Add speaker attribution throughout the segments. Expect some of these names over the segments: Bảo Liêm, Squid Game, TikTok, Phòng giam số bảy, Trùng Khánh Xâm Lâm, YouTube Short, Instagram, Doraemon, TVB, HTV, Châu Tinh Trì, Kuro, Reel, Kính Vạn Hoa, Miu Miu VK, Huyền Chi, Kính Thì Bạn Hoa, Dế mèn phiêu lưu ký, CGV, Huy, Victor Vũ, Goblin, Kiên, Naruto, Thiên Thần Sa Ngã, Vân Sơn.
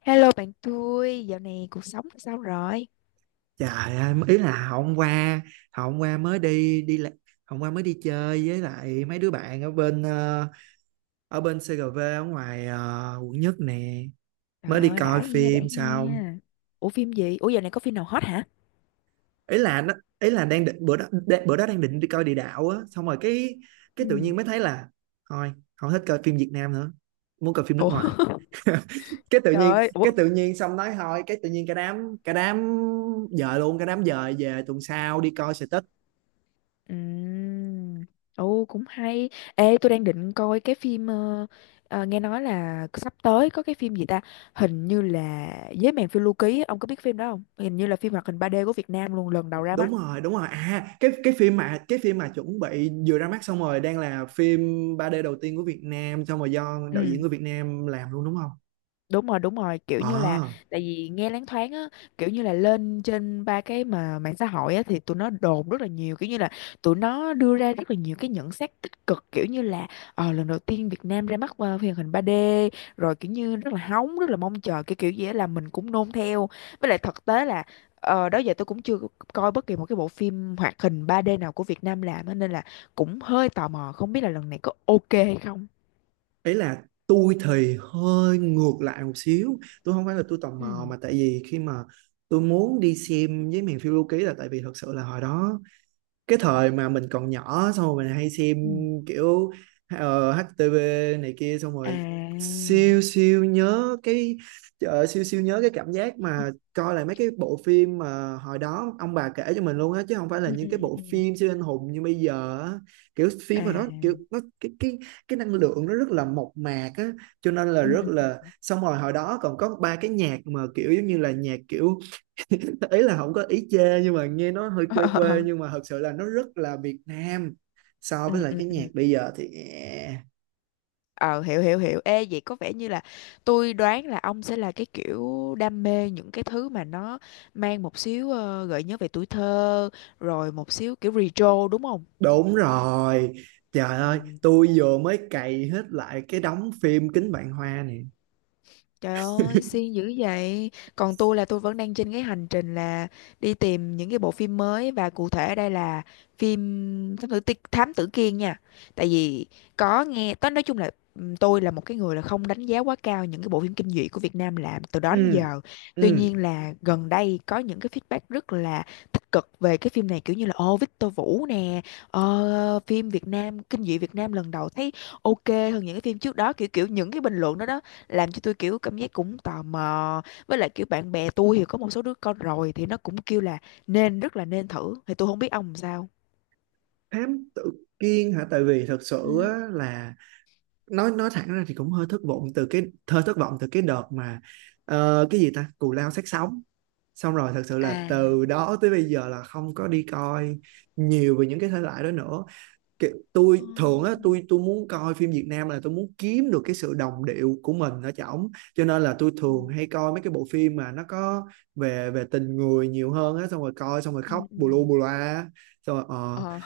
Speaker 1: Hello bạn tôi, dạo này cuộc sống sao rồi?
Speaker 2: Trời ơi, ý là hôm qua mới đi đi la- hôm qua mới đi chơi với lại mấy đứa bạn ở bên ở bên CGV ở ngoài quận nhất nè, mới
Speaker 1: Trời
Speaker 2: đi
Speaker 1: ơi,
Speaker 2: coi
Speaker 1: đã he, đã
Speaker 2: phim xong.
Speaker 1: he. Ủa phim gì? Ủa dạo này có phim nào hot hả?
Speaker 2: Ý là nó ý là đang định bữa đó đang định đi coi địa đạo á, xong rồi cái tự
Speaker 1: Ừ.
Speaker 2: nhiên mới thấy là thôi, không thích coi phim Việt Nam nữa, muốn coi phim nước
Speaker 1: Ủa,
Speaker 2: ngoài. Cái tự
Speaker 1: trời
Speaker 2: nhiên
Speaker 1: ơi, ủa.
Speaker 2: cái tự nhiên xong nói thôi, cái tự nhiên cả đám dời luôn, cả đám dời về tuần sau đi coi sự.
Speaker 1: Ừm. Ồ, cũng hay. Ê, tôi đang định coi cái phim, nghe nói là sắp tới có cái phim gì ta? Hình như là Dế Mèn Phiêu Lưu Ký, á. Ông có biết phim đó không? Hình như là phim hoạt hình ba d của Việt Nam luôn, lần đầu ra mắt.
Speaker 2: Đúng rồi, đúng rồi, à cái phim mà chuẩn bị vừa ra mắt xong rồi đang là phim 3D đầu tiên của Việt Nam, xong rồi do đạo diễn
Speaker 1: Ừ.
Speaker 2: người Việt Nam làm luôn, đúng không?
Speaker 1: Đúng rồi, đúng rồi, kiểu như là
Speaker 2: ờ
Speaker 1: tại vì nghe loáng thoáng á, kiểu như là lên trên ba cái mà mạng xã hội á thì tụi nó đồn rất là nhiều, kiểu như là tụi nó đưa ra rất là nhiều cái nhận xét tích cực, kiểu như là lần đầu tiên Việt Nam ra mắt phim hoạt hình 3D, rồi kiểu như rất là hóng, rất là mong chờ, cái kiểu gì á là mình cũng nôn theo. Với lại thực tế là đó giờ tôi cũng chưa coi bất kỳ một cái bộ phim hoạt hình 3D nào của Việt Nam làm á, nên là cũng hơi tò mò không biết là lần này có ok hay không.
Speaker 2: Ấy là tôi thì hơi ngược lại một xíu, tôi không phải là tôi tò
Speaker 1: Ừ.
Speaker 2: mò, mà tại vì khi mà tôi muốn đi xem với miền phiêu lưu ký là tại vì thật sự là hồi đó cái thời mà mình còn nhỏ xong rồi mình hay xem
Speaker 1: Ừ.
Speaker 2: kiểu HTV này kia, xong
Speaker 1: À,
Speaker 2: rồi siêu siêu nhớ cái siêu siêu nhớ cái cảm giác mà coi lại mấy cái bộ phim mà hồi đó ông bà kể cho mình luôn á, chứ không phải là
Speaker 1: ừ
Speaker 2: những
Speaker 1: ừ
Speaker 2: cái
Speaker 1: ừ
Speaker 2: bộ
Speaker 1: ừ.
Speaker 2: phim siêu anh hùng như bây giờ á. Kiểu phim
Speaker 1: À,
Speaker 2: mà nó kiểu nó cái năng lượng nó rất là mộc mạc á, cho nên là
Speaker 1: ừ
Speaker 2: rất
Speaker 1: ừ ừ.
Speaker 2: là, xong rồi hồi đó còn có ba cái nhạc mà kiểu giống như là nhạc kiểu ý là không có ý chê nhưng mà nghe nó hơi
Speaker 1: ờ
Speaker 2: quê
Speaker 1: ờ,
Speaker 2: quê,
Speaker 1: ờ.
Speaker 2: nhưng mà thật sự là nó rất là Việt Nam so với
Speaker 1: Ừ
Speaker 2: lại
Speaker 1: ừ
Speaker 2: cái nhạc
Speaker 1: ừ.
Speaker 2: bây giờ thì
Speaker 1: Ờ, hiểu hiểu hiểu. Ê, vậy có vẻ như là tôi đoán là ông sẽ là cái kiểu đam mê những cái thứ mà nó mang một xíu gợi nhớ về tuổi thơ, rồi một xíu kiểu retro, đúng không?
Speaker 2: đúng rồi. Trời ơi,
Speaker 1: Ừ.
Speaker 2: tôi vừa mới cày hết lại cái đống phim Kính Vạn Hoa này.
Speaker 1: Trời ơi, siêng dữ vậy. Còn tôi là tôi vẫn đang trên cái hành trình là đi tìm những cái bộ phim mới, và cụ thể ở đây là phim Thám Tử, Thám Tử Kiên nha. Tại vì có nghe, tôi nói chung là tôi là một cái người là không đánh giá quá cao những cái bộ phim kinh dị của Việt Nam làm từ đó đến
Speaker 2: Ừ,
Speaker 1: giờ. Tuy
Speaker 2: ừ,
Speaker 1: nhiên là gần đây có những cái feedback rất là tích cực về cái phim này, kiểu như là ô Victor Vũ nè, phim Việt Nam, kinh dị Việt Nam lần đầu thấy ok hơn những cái phim trước đó, kiểu kiểu những cái bình luận đó đó làm cho tôi kiểu cảm giác cũng tò mò. Với lại kiểu bạn bè tôi thì có một số đứa con rồi thì nó cũng kêu là nên, rất là nên thử, thì tôi không biết ông làm sao.
Speaker 2: thám tử Kiên hả? Tại vì thật
Speaker 1: Ừ.
Speaker 2: sự á, là nói thẳng ra thì cũng hơi thất vọng từ cái, hơi thất vọng từ cái đợt mà cái gì ta, cù lao xác sống, xong rồi thật sự là
Speaker 1: À.
Speaker 2: từ đó tới bây giờ là không có đi coi nhiều về những cái thể loại đó nữa. Kiểu tôi
Speaker 1: Ừ.
Speaker 2: thường á, tôi muốn coi phim Việt Nam là tôi muốn kiếm được cái sự đồng điệu của mình ở trỏng, cho nên là tôi
Speaker 1: Ừ.
Speaker 2: thường hay coi mấy cái bộ phim mà nó có về về tình người nhiều hơn á, xong rồi coi xong rồi khóc
Speaker 1: Ừ. Ừ.
Speaker 2: bù lu bù loa, xong rồi
Speaker 1: Ờ,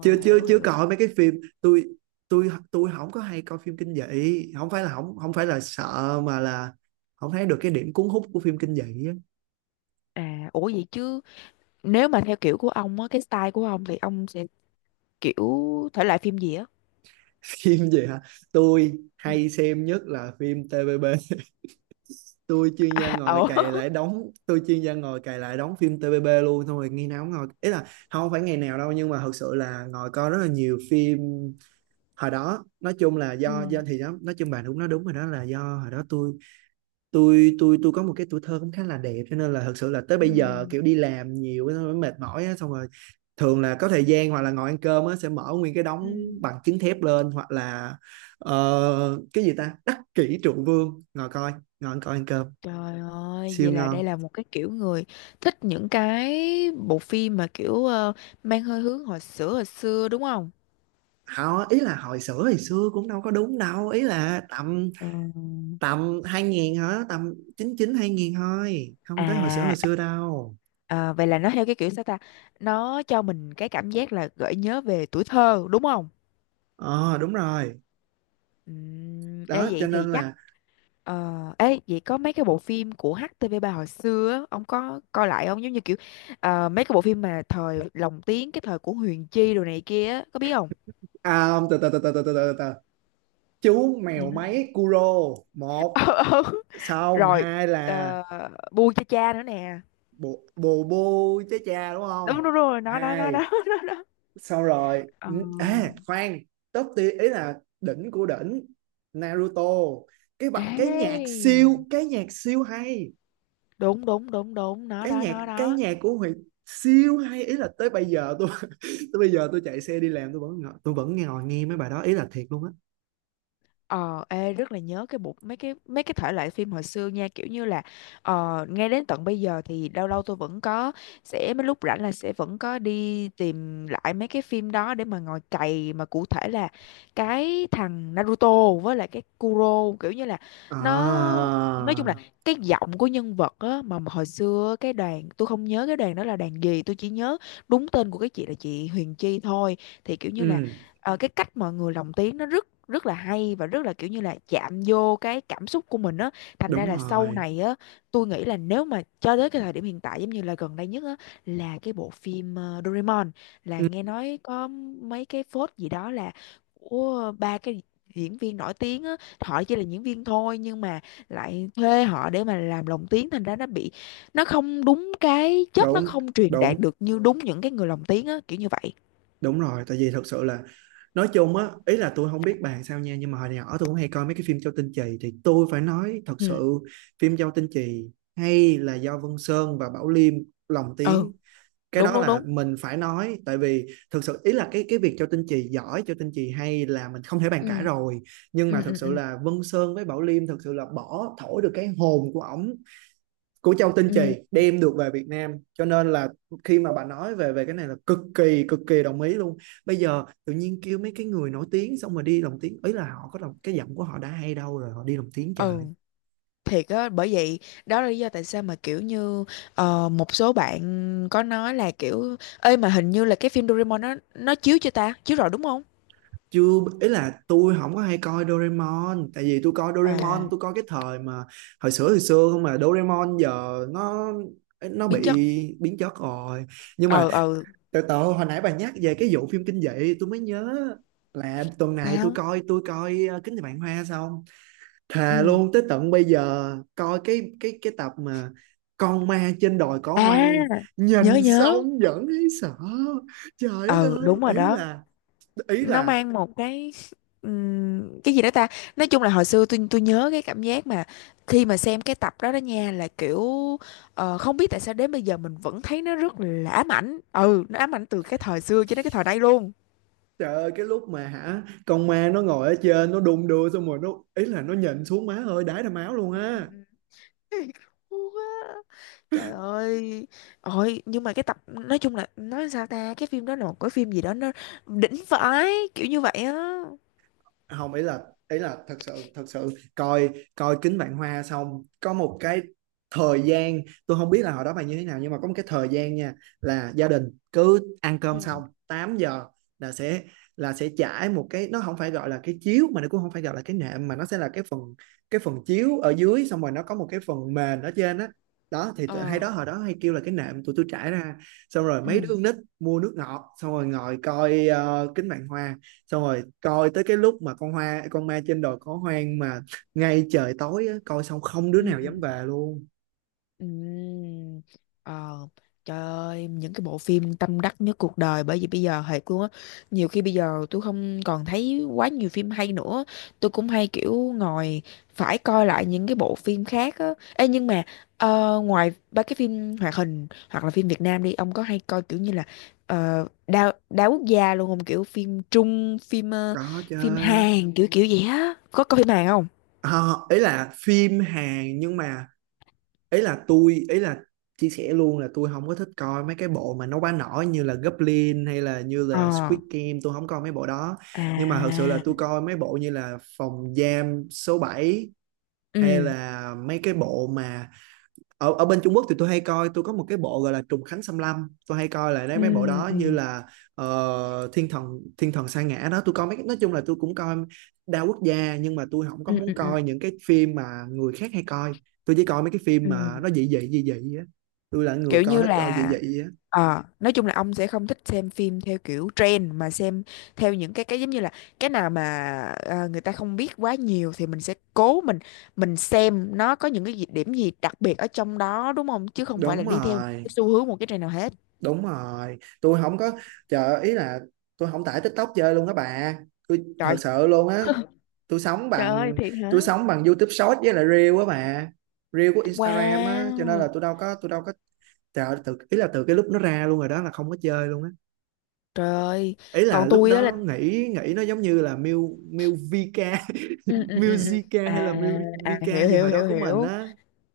Speaker 2: chưa chưa
Speaker 1: hiểu
Speaker 2: chưa
Speaker 1: hiểu.
Speaker 2: coi mấy cái phim. tôi tôi không có hay coi phim kinh dị, không phải là không không phải là sợ mà là không thấy được cái điểm cuốn hút của phim kinh dị á.
Speaker 1: À, ủa vậy chứ nếu mà theo kiểu của ông á, cái style của ông thì ông sẽ kiểu thể loại phim gì á?
Speaker 2: Phim gì hả? Tôi
Speaker 1: Ừ.
Speaker 2: hay xem nhất là phim TVB.
Speaker 1: À, ủa.
Speaker 2: Tôi chuyên gia ngồi cày lại đóng phim TVB luôn, xong rồi ngày nào cũng ngồi, ý là không phải ngày nào đâu, nhưng mà thật sự là ngồi coi rất là nhiều phim hồi đó. Nói chung là do
Speaker 1: Ừ.
Speaker 2: thì đó, nói chung bạn đúng, nó đúng rồi, đó là do hồi đó tôi có một cái tuổi thơ cũng khá là đẹp, cho nên là thật sự là tới
Speaker 1: Ừ.
Speaker 2: bây giờ kiểu đi làm nhiều á, xong rồi mệt mỏi á, xong rồi thường là có thời gian hoặc là ngồi ăn cơm á, sẽ mở nguyên cái đống
Speaker 1: Ừ.
Speaker 2: bằng chứng thép lên, hoặc là cái gì ta, đắc kỷ trụ vương, ngồi coi ngồi ăn coi ăn cơm
Speaker 1: Trời ơi,
Speaker 2: siêu
Speaker 1: vậy là
Speaker 2: ngon.
Speaker 1: đây là một cái kiểu người thích những cái bộ phim mà kiểu mang hơi hướng hồi xưa hồi xưa, đúng không?
Speaker 2: Họ ý là hồi xưa cũng đâu có đúng đâu, ý là tầm
Speaker 1: Ừm.
Speaker 2: tầm 2000 hả, tầm 99 2000 thôi, không tới
Speaker 1: À,
Speaker 2: hồi xưa đâu.
Speaker 1: à, vậy là nó theo cái kiểu sao ta? Nó cho mình cái cảm giác là gợi nhớ về tuổi thơ đúng không?
Speaker 2: Ờ Đúng rồi
Speaker 1: Ê
Speaker 2: đó, cho
Speaker 1: vậy thì
Speaker 2: nên
Speaker 1: chắc
Speaker 2: là
Speaker 1: ờ, ê vậy có mấy cái bộ phim của HTV ba hồi xưa á, ông có coi lại không? Giống như kiểu mấy cái bộ phim mà thời lồng tiếng cái thời của Huyền Chi đồ này kia á, có biết không?
Speaker 2: à, không, từ từ từ từ từ từ từ từ. Chú
Speaker 1: Dạ.
Speaker 2: mèo máy Kuro một,
Speaker 1: Ờ, ừ.
Speaker 2: xong
Speaker 1: Rồi
Speaker 2: hai là
Speaker 1: ờ, bu cho cha nữa nè.
Speaker 2: bồ bồ bô chế cha đúng
Speaker 1: Đúng
Speaker 2: không,
Speaker 1: đúng rồi, nó đó nó
Speaker 2: hai,
Speaker 1: đó. Nó đó.
Speaker 2: xong rồi
Speaker 1: Ờ,
Speaker 2: à khoan, top tier ý là đỉnh của đỉnh, Naruto.
Speaker 1: ê,
Speaker 2: Cái nhạc siêu hay,
Speaker 1: đúng đúng đúng đúng, nó
Speaker 2: cái
Speaker 1: đó
Speaker 2: nhạc
Speaker 1: nó
Speaker 2: cái
Speaker 1: đó.
Speaker 2: nhạc của Huy siêu hay, ý là tới bây giờ tôi tới bây giờ tôi chạy xe đi làm tôi vẫn ngồi nghe mấy bài đó, ý là thiệt luôn á.
Speaker 1: Ờ, ê, rất là nhớ cái bộ mấy cái thể loại phim hồi xưa nha, kiểu như là ngay đến tận bây giờ thì lâu lâu tôi vẫn có sẽ mấy lúc rảnh là sẽ vẫn có đi tìm lại mấy cái phim đó để mà ngồi cày, mà cụ thể là cái thằng Naruto với lại cái Kuro, kiểu như là
Speaker 2: À,
Speaker 1: nó, nói chung là cái giọng của nhân vật á, mà hồi xưa cái đoàn tôi không nhớ cái đoàn đó là đoàn gì, tôi chỉ nhớ đúng tên của cái chị là chị Huyền Chi thôi. Thì kiểu như là
Speaker 2: ừ
Speaker 1: cái cách mọi người lồng tiếng nó rất rất là hay, và rất là kiểu như là chạm vô cái cảm xúc của mình á. Thành ra
Speaker 2: đúng
Speaker 1: là sau
Speaker 2: rồi,
Speaker 1: này á, tôi nghĩ là nếu mà cho tới cái thời điểm hiện tại giống như là gần đây nhất á là cái bộ phim Doraemon là
Speaker 2: ừ,
Speaker 1: nghe nói có mấy cái phốt gì đó là của ba cái diễn viên nổi tiếng á, họ chỉ là diễn viên thôi nhưng mà lại thuê họ để mà làm lồng tiếng, thành ra nó bị, nó không đúng cái chất, nó
Speaker 2: đúng
Speaker 1: không truyền đạt
Speaker 2: đúng
Speaker 1: được như đúng những cái người lồng tiếng á, kiểu như vậy.
Speaker 2: đúng rồi, tại vì thật sự là nói chung á, ý là tôi không biết bàn sao nha, nhưng mà hồi nhỏ tôi cũng hay coi mấy cái phim Châu Tinh Trì, thì tôi phải nói thật
Speaker 1: Ừ
Speaker 2: sự phim Châu Tinh Trì hay là do Vân Sơn và Bảo Liêm lồng
Speaker 1: ừ,
Speaker 2: tiếng. Cái
Speaker 1: đúng
Speaker 2: đó
Speaker 1: đúng
Speaker 2: là
Speaker 1: đúng.
Speaker 2: mình phải nói, tại vì thực sự ý là cái việc Châu Tinh Trì giỏi, Châu Tinh Trì hay là mình không thể bàn cãi
Speaker 1: Ừ,
Speaker 2: rồi, nhưng mà
Speaker 1: ừ,
Speaker 2: thật
Speaker 1: ừ,
Speaker 2: sự
Speaker 1: ừ,
Speaker 2: là Vân Sơn với Bảo Liêm thật sự là bỏ thổi được cái hồn của ổng, của Châu Tinh Trì,
Speaker 1: ừ,
Speaker 2: đem được về Việt Nam, cho nên là khi mà bà nói về về cái này là cực kỳ đồng ý luôn. Bây giờ tự nhiên kêu mấy cái người nổi tiếng xong rồi đi lồng tiếng, ý là họ có đồng cái giọng của họ đã hay đâu, rồi họ đi lồng tiếng trời.
Speaker 1: ừ, thiệt á, bởi vậy đó là lý do tại sao mà kiểu như một số bạn có nói là kiểu ơi mà hình như là cái phim Doraemon nó chiếu chưa ta, chiếu rồi đúng không?
Speaker 2: Chưa, ý là tôi không có hay coi Doraemon, tại vì tôi coi Doraemon
Speaker 1: À,
Speaker 2: tôi coi cái thời mà hồi xưa hồi xưa, không mà Doraemon giờ nó bị
Speaker 1: biến chất.
Speaker 2: biến chất rồi, nhưng mà
Speaker 1: Ờ, ờ,
Speaker 2: từ từ, hồi nãy bà nhắc về cái vụ phim kinh dị tôi mới nhớ là tuần này tôi
Speaker 1: sao?
Speaker 2: coi, tôi coi Kính Thì Bạn Hoa xong, thề
Speaker 1: Ừ,
Speaker 2: luôn tới tận bây giờ coi cái tập mà con ma trên đồi cỏ
Speaker 1: à,
Speaker 2: hoang,
Speaker 1: nhớ
Speaker 2: nhìn
Speaker 1: nhớ.
Speaker 2: xong vẫn thấy sợ. Trời đất
Speaker 1: Ờ,
Speaker 2: ơi,
Speaker 1: đúng rồi đó.
Speaker 2: ý
Speaker 1: Nó
Speaker 2: là
Speaker 1: mang một cái gì đó ta, nói chung là hồi xưa tôi nhớ cái cảm giác mà khi mà xem cái tập đó đó nha là kiểu không biết tại sao đến bây giờ mình vẫn thấy nó rất là ám ảnh, ừ, nó ám ảnh từ cái thời xưa cho đến cái thời nay luôn.
Speaker 2: trời ơi, cái lúc mà hả, con ma nó ngồi ở trên nó đung đưa xong rồi nó, ý là nó nhìn xuống, má ơi đái ra máu luôn
Speaker 1: Ừ, ừ,
Speaker 2: á.
Speaker 1: ừ. Cú quá. Trời ơi, ôi nhưng mà cái tập, nói chung là, nói sao ta, cái phim đó là một cái phim gì đó, nó đỉnh vãi, kiểu như vậy á.
Speaker 2: Không, ý là thật sự, coi coi Kính Vạn Hoa xong có một cái thời gian, tôi không biết là hồi đó bạn như thế nào, nhưng mà có một cái thời gian nha, là gia đình cứ ăn cơm xong
Speaker 1: Ừ.
Speaker 2: 8 giờ là sẽ, trải một cái, nó không phải gọi là cái chiếu mà nó cũng không phải gọi là cái nệm, mà nó sẽ là cái phần chiếu ở dưới xong rồi nó có một cái phần mền ở trên á. Đó, đó thì hay
Speaker 1: Ờ,
Speaker 2: đó, hồi đó hay kêu là cái nệm, tụi tôi trải ra xong rồi mấy đứa
Speaker 1: ừ
Speaker 2: con nít mua nước ngọt xong rồi ngồi coi kính vạn hoa, xong rồi coi tới cái lúc mà con ma trên đồi có hoang mà ngay trời tối á, coi xong không đứa
Speaker 1: ừ
Speaker 2: nào
Speaker 1: ừ.
Speaker 2: dám về luôn.
Speaker 1: Ừm. Ờ, trời ơi, những cái bộ phim tâm đắc nhất cuộc đời, bởi vì bây giờ thiệt luôn á, nhiều khi bây giờ tôi không còn thấy quá nhiều phim hay nữa, tôi cũng hay kiểu ngồi phải coi lại những cái bộ phim khác á. Ê, nhưng mà ngoài ba cái phim hoạt hình hoặc là phim Việt Nam đi, ông có hay coi kiểu như là đa đa quốc gia luôn không? Kiểu phim Trung, phim
Speaker 2: Có chứ.
Speaker 1: phim Hàn kiểu kiểu vậy á. Có coi phim Hàn không?
Speaker 2: À, ý là phim Hàn, nhưng mà ý là tôi ý là chia sẻ luôn là tôi không có thích coi mấy cái bộ mà nó quá nổi như là Goblin hay là như là
Speaker 1: Ờ.
Speaker 2: Squid Game, tôi không coi mấy bộ đó. Nhưng mà thật sự là
Speaker 1: À.
Speaker 2: tôi coi mấy bộ như là Phòng giam số bảy, hay
Speaker 1: Ừ.
Speaker 2: là mấy cái bộ mà ở ở bên Trung Quốc thì tôi hay coi, tôi có một cái bộ gọi là Trùng Khánh Xâm Lâm tôi hay coi lại, đấy
Speaker 1: Ừ.
Speaker 2: mấy bộ đó, như
Speaker 1: Ừ.
Speaker 2: là Thiên Thần Sa Ngã đó, tôi coi mấy, nói chung là tôi cũng coi đa quốc gia, nhưng mà tôi không có
Speaker 1: Ừ ừ
Speaker 2: muốn
Speaker 1: ừ
Speaker 2: coi những cái phim mà người khác hay coi, tôi chỉ coi mấy cái phim
Speaker 1: ừ.
Speaker 2: mà nó dị dị dị dị á, tôi là người
Speaker 1: Kiểu
Speaker 2: coi
Speaker 1: như
Speaker 2: thích coi dị
Speaker 1: là
Speaker 2: dị á.
Speaker 1: nói chung là ông sẽ không thích xem phim theo kiểu trend, mà xem theo những cái giống như là cái nào mà người ta không biết quá nhiều thì mình sẽ cố mình xem nó có những cái gì- điểm gì đặc biệt ở trong đó, đúng không? Chứ không phải là
Speaker 2: Đúng
Speaker 1: đi theo một
Speaker 2: rồi,
Speaker 1: cái xu hướng, một cái trend nào hết.
Speaker 2: đúng rồi, tôi không có chờ ý là tôi không tải TikTok chơi luôn đó bà, tôi thật
Speaker 1: Trời.
Speaker 2: sự luôn á. tôi sống
Speaker 1: Trời ơi,
Speaker 2: bằng
Speaker 1: thiệt hả?
Speaker 2: tôi sống bằng YouTube Short với lại Reel á bà, Reel của Instagram á, cho nên là
Speaker 1: Wow.
Speaker 2: tôi đâu có chờ từ ý là từ cái lúc nó ra luôn rồi đó là không có chơi luôn á.
Speaker 1: Trời ơi.
Speaker 2: Ý là
Speaker 1: Còn
Speaker 2: lúc
Speaker 1: tôi á là
Speaker 2: đó nghĩ nghĩ nó giống như là Miu Miu VK
Speaker 1: ừ ừ ừ ừ.
Speaker 2: Musica hay
Speaker 1: À,
Speaker 2: là Miu
Speaker 1: à,
Speaker 2: VK
Speaker 1: hiểu
Speaker 2: gì
Speaker 1: hiểu
Speaker 2: hồi đó
Speaker 1: hiểu
Speaker 2: của mình
Speaker 1: hiểu.
Speaker 2: á.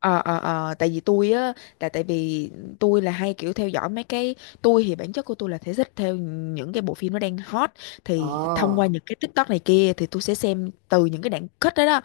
Speaker 1: Tại vì tôi á, tại tại vì tôi là hay kiểu theo dõi mấy cái, tôi thì bản chất của tôi là thể thích theo những cái bộ phim nó đang hot,
Speaker 2: Ờ,
Speaker 1: thì thông qua những cái TikTok này kia thì tôi sẽ xem từ những cái đoạn cut đó đó,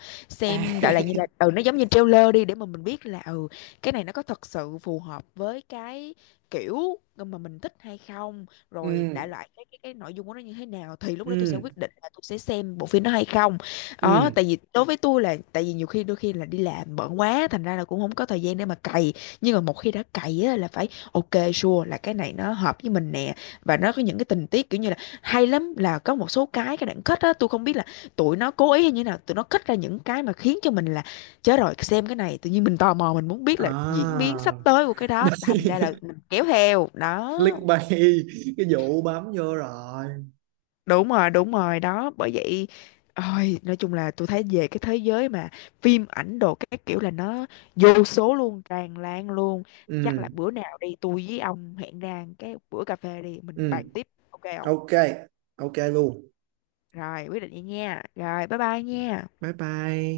Speaker 2: à.
Speaker 1: xem đại loại như là, ừ, nó giống như trailer đi, để mà mình biết là, ừ, cái này nó có thật sự phù hợp với cái kiểu mà mình thích hay không,
Speaker 2: Ừ,
Speaker 1: rồi đại loại cái nội dung của nó như thế nào, thì lúc đó tôi sẽ
Speaker 2: ừ,
Speaker 1: quyết định là tôi sẽ xem bộ phim đó hay không. Ờ,
Speaker 2: ừ,
Speaker 1: tại vì đối với tôi là tại vì nhiều khi đôi khi là đi làm bận quá, thành ra là cũng không có thời gian để mà cày, nhưng mà một khi đã cày á là phải ok, sure là cái này nó hợp với mình nè, và nó có những cái tình tiết kiểu như là hay lắm, là có một số cái đoạn kết á tôi không biết là tụi nó cố ý hay như nào, tụi nó kết ra những cái mà khiến cho mình là, chết rồi, xem cái này tự nhiên mình tò mò mình muốn biết là diễn biến sắp
Speaker 2: à.
Speaker 1: tới của cái đó, thành ra là mình kéo theo đó.
Speaker 2: Click bay, cái vụ bấm vô rồi.
Speaker 1: Đúng rồi, đúng rồi đó, bởi vậy. Ôi nói chung là tôi thấy về cái thế giới mà phim ảnh đồ các kiểu là nó vô số luôn, tràn lan luôn. Chắc
Speaker 2: Ừ,
Speaker 1: là bữa nào đi tôi với ông hẹn ra cái bữa cà phê đi, mình
Speaker 2: ừ,
Speaker 1: bàn tiếp, ok không?
Speaker 2: ok, ok luôn,
Speaker 1: Rồi quyết định vậy nha, rồi bye bye nha.
Speaker 2: bye bye.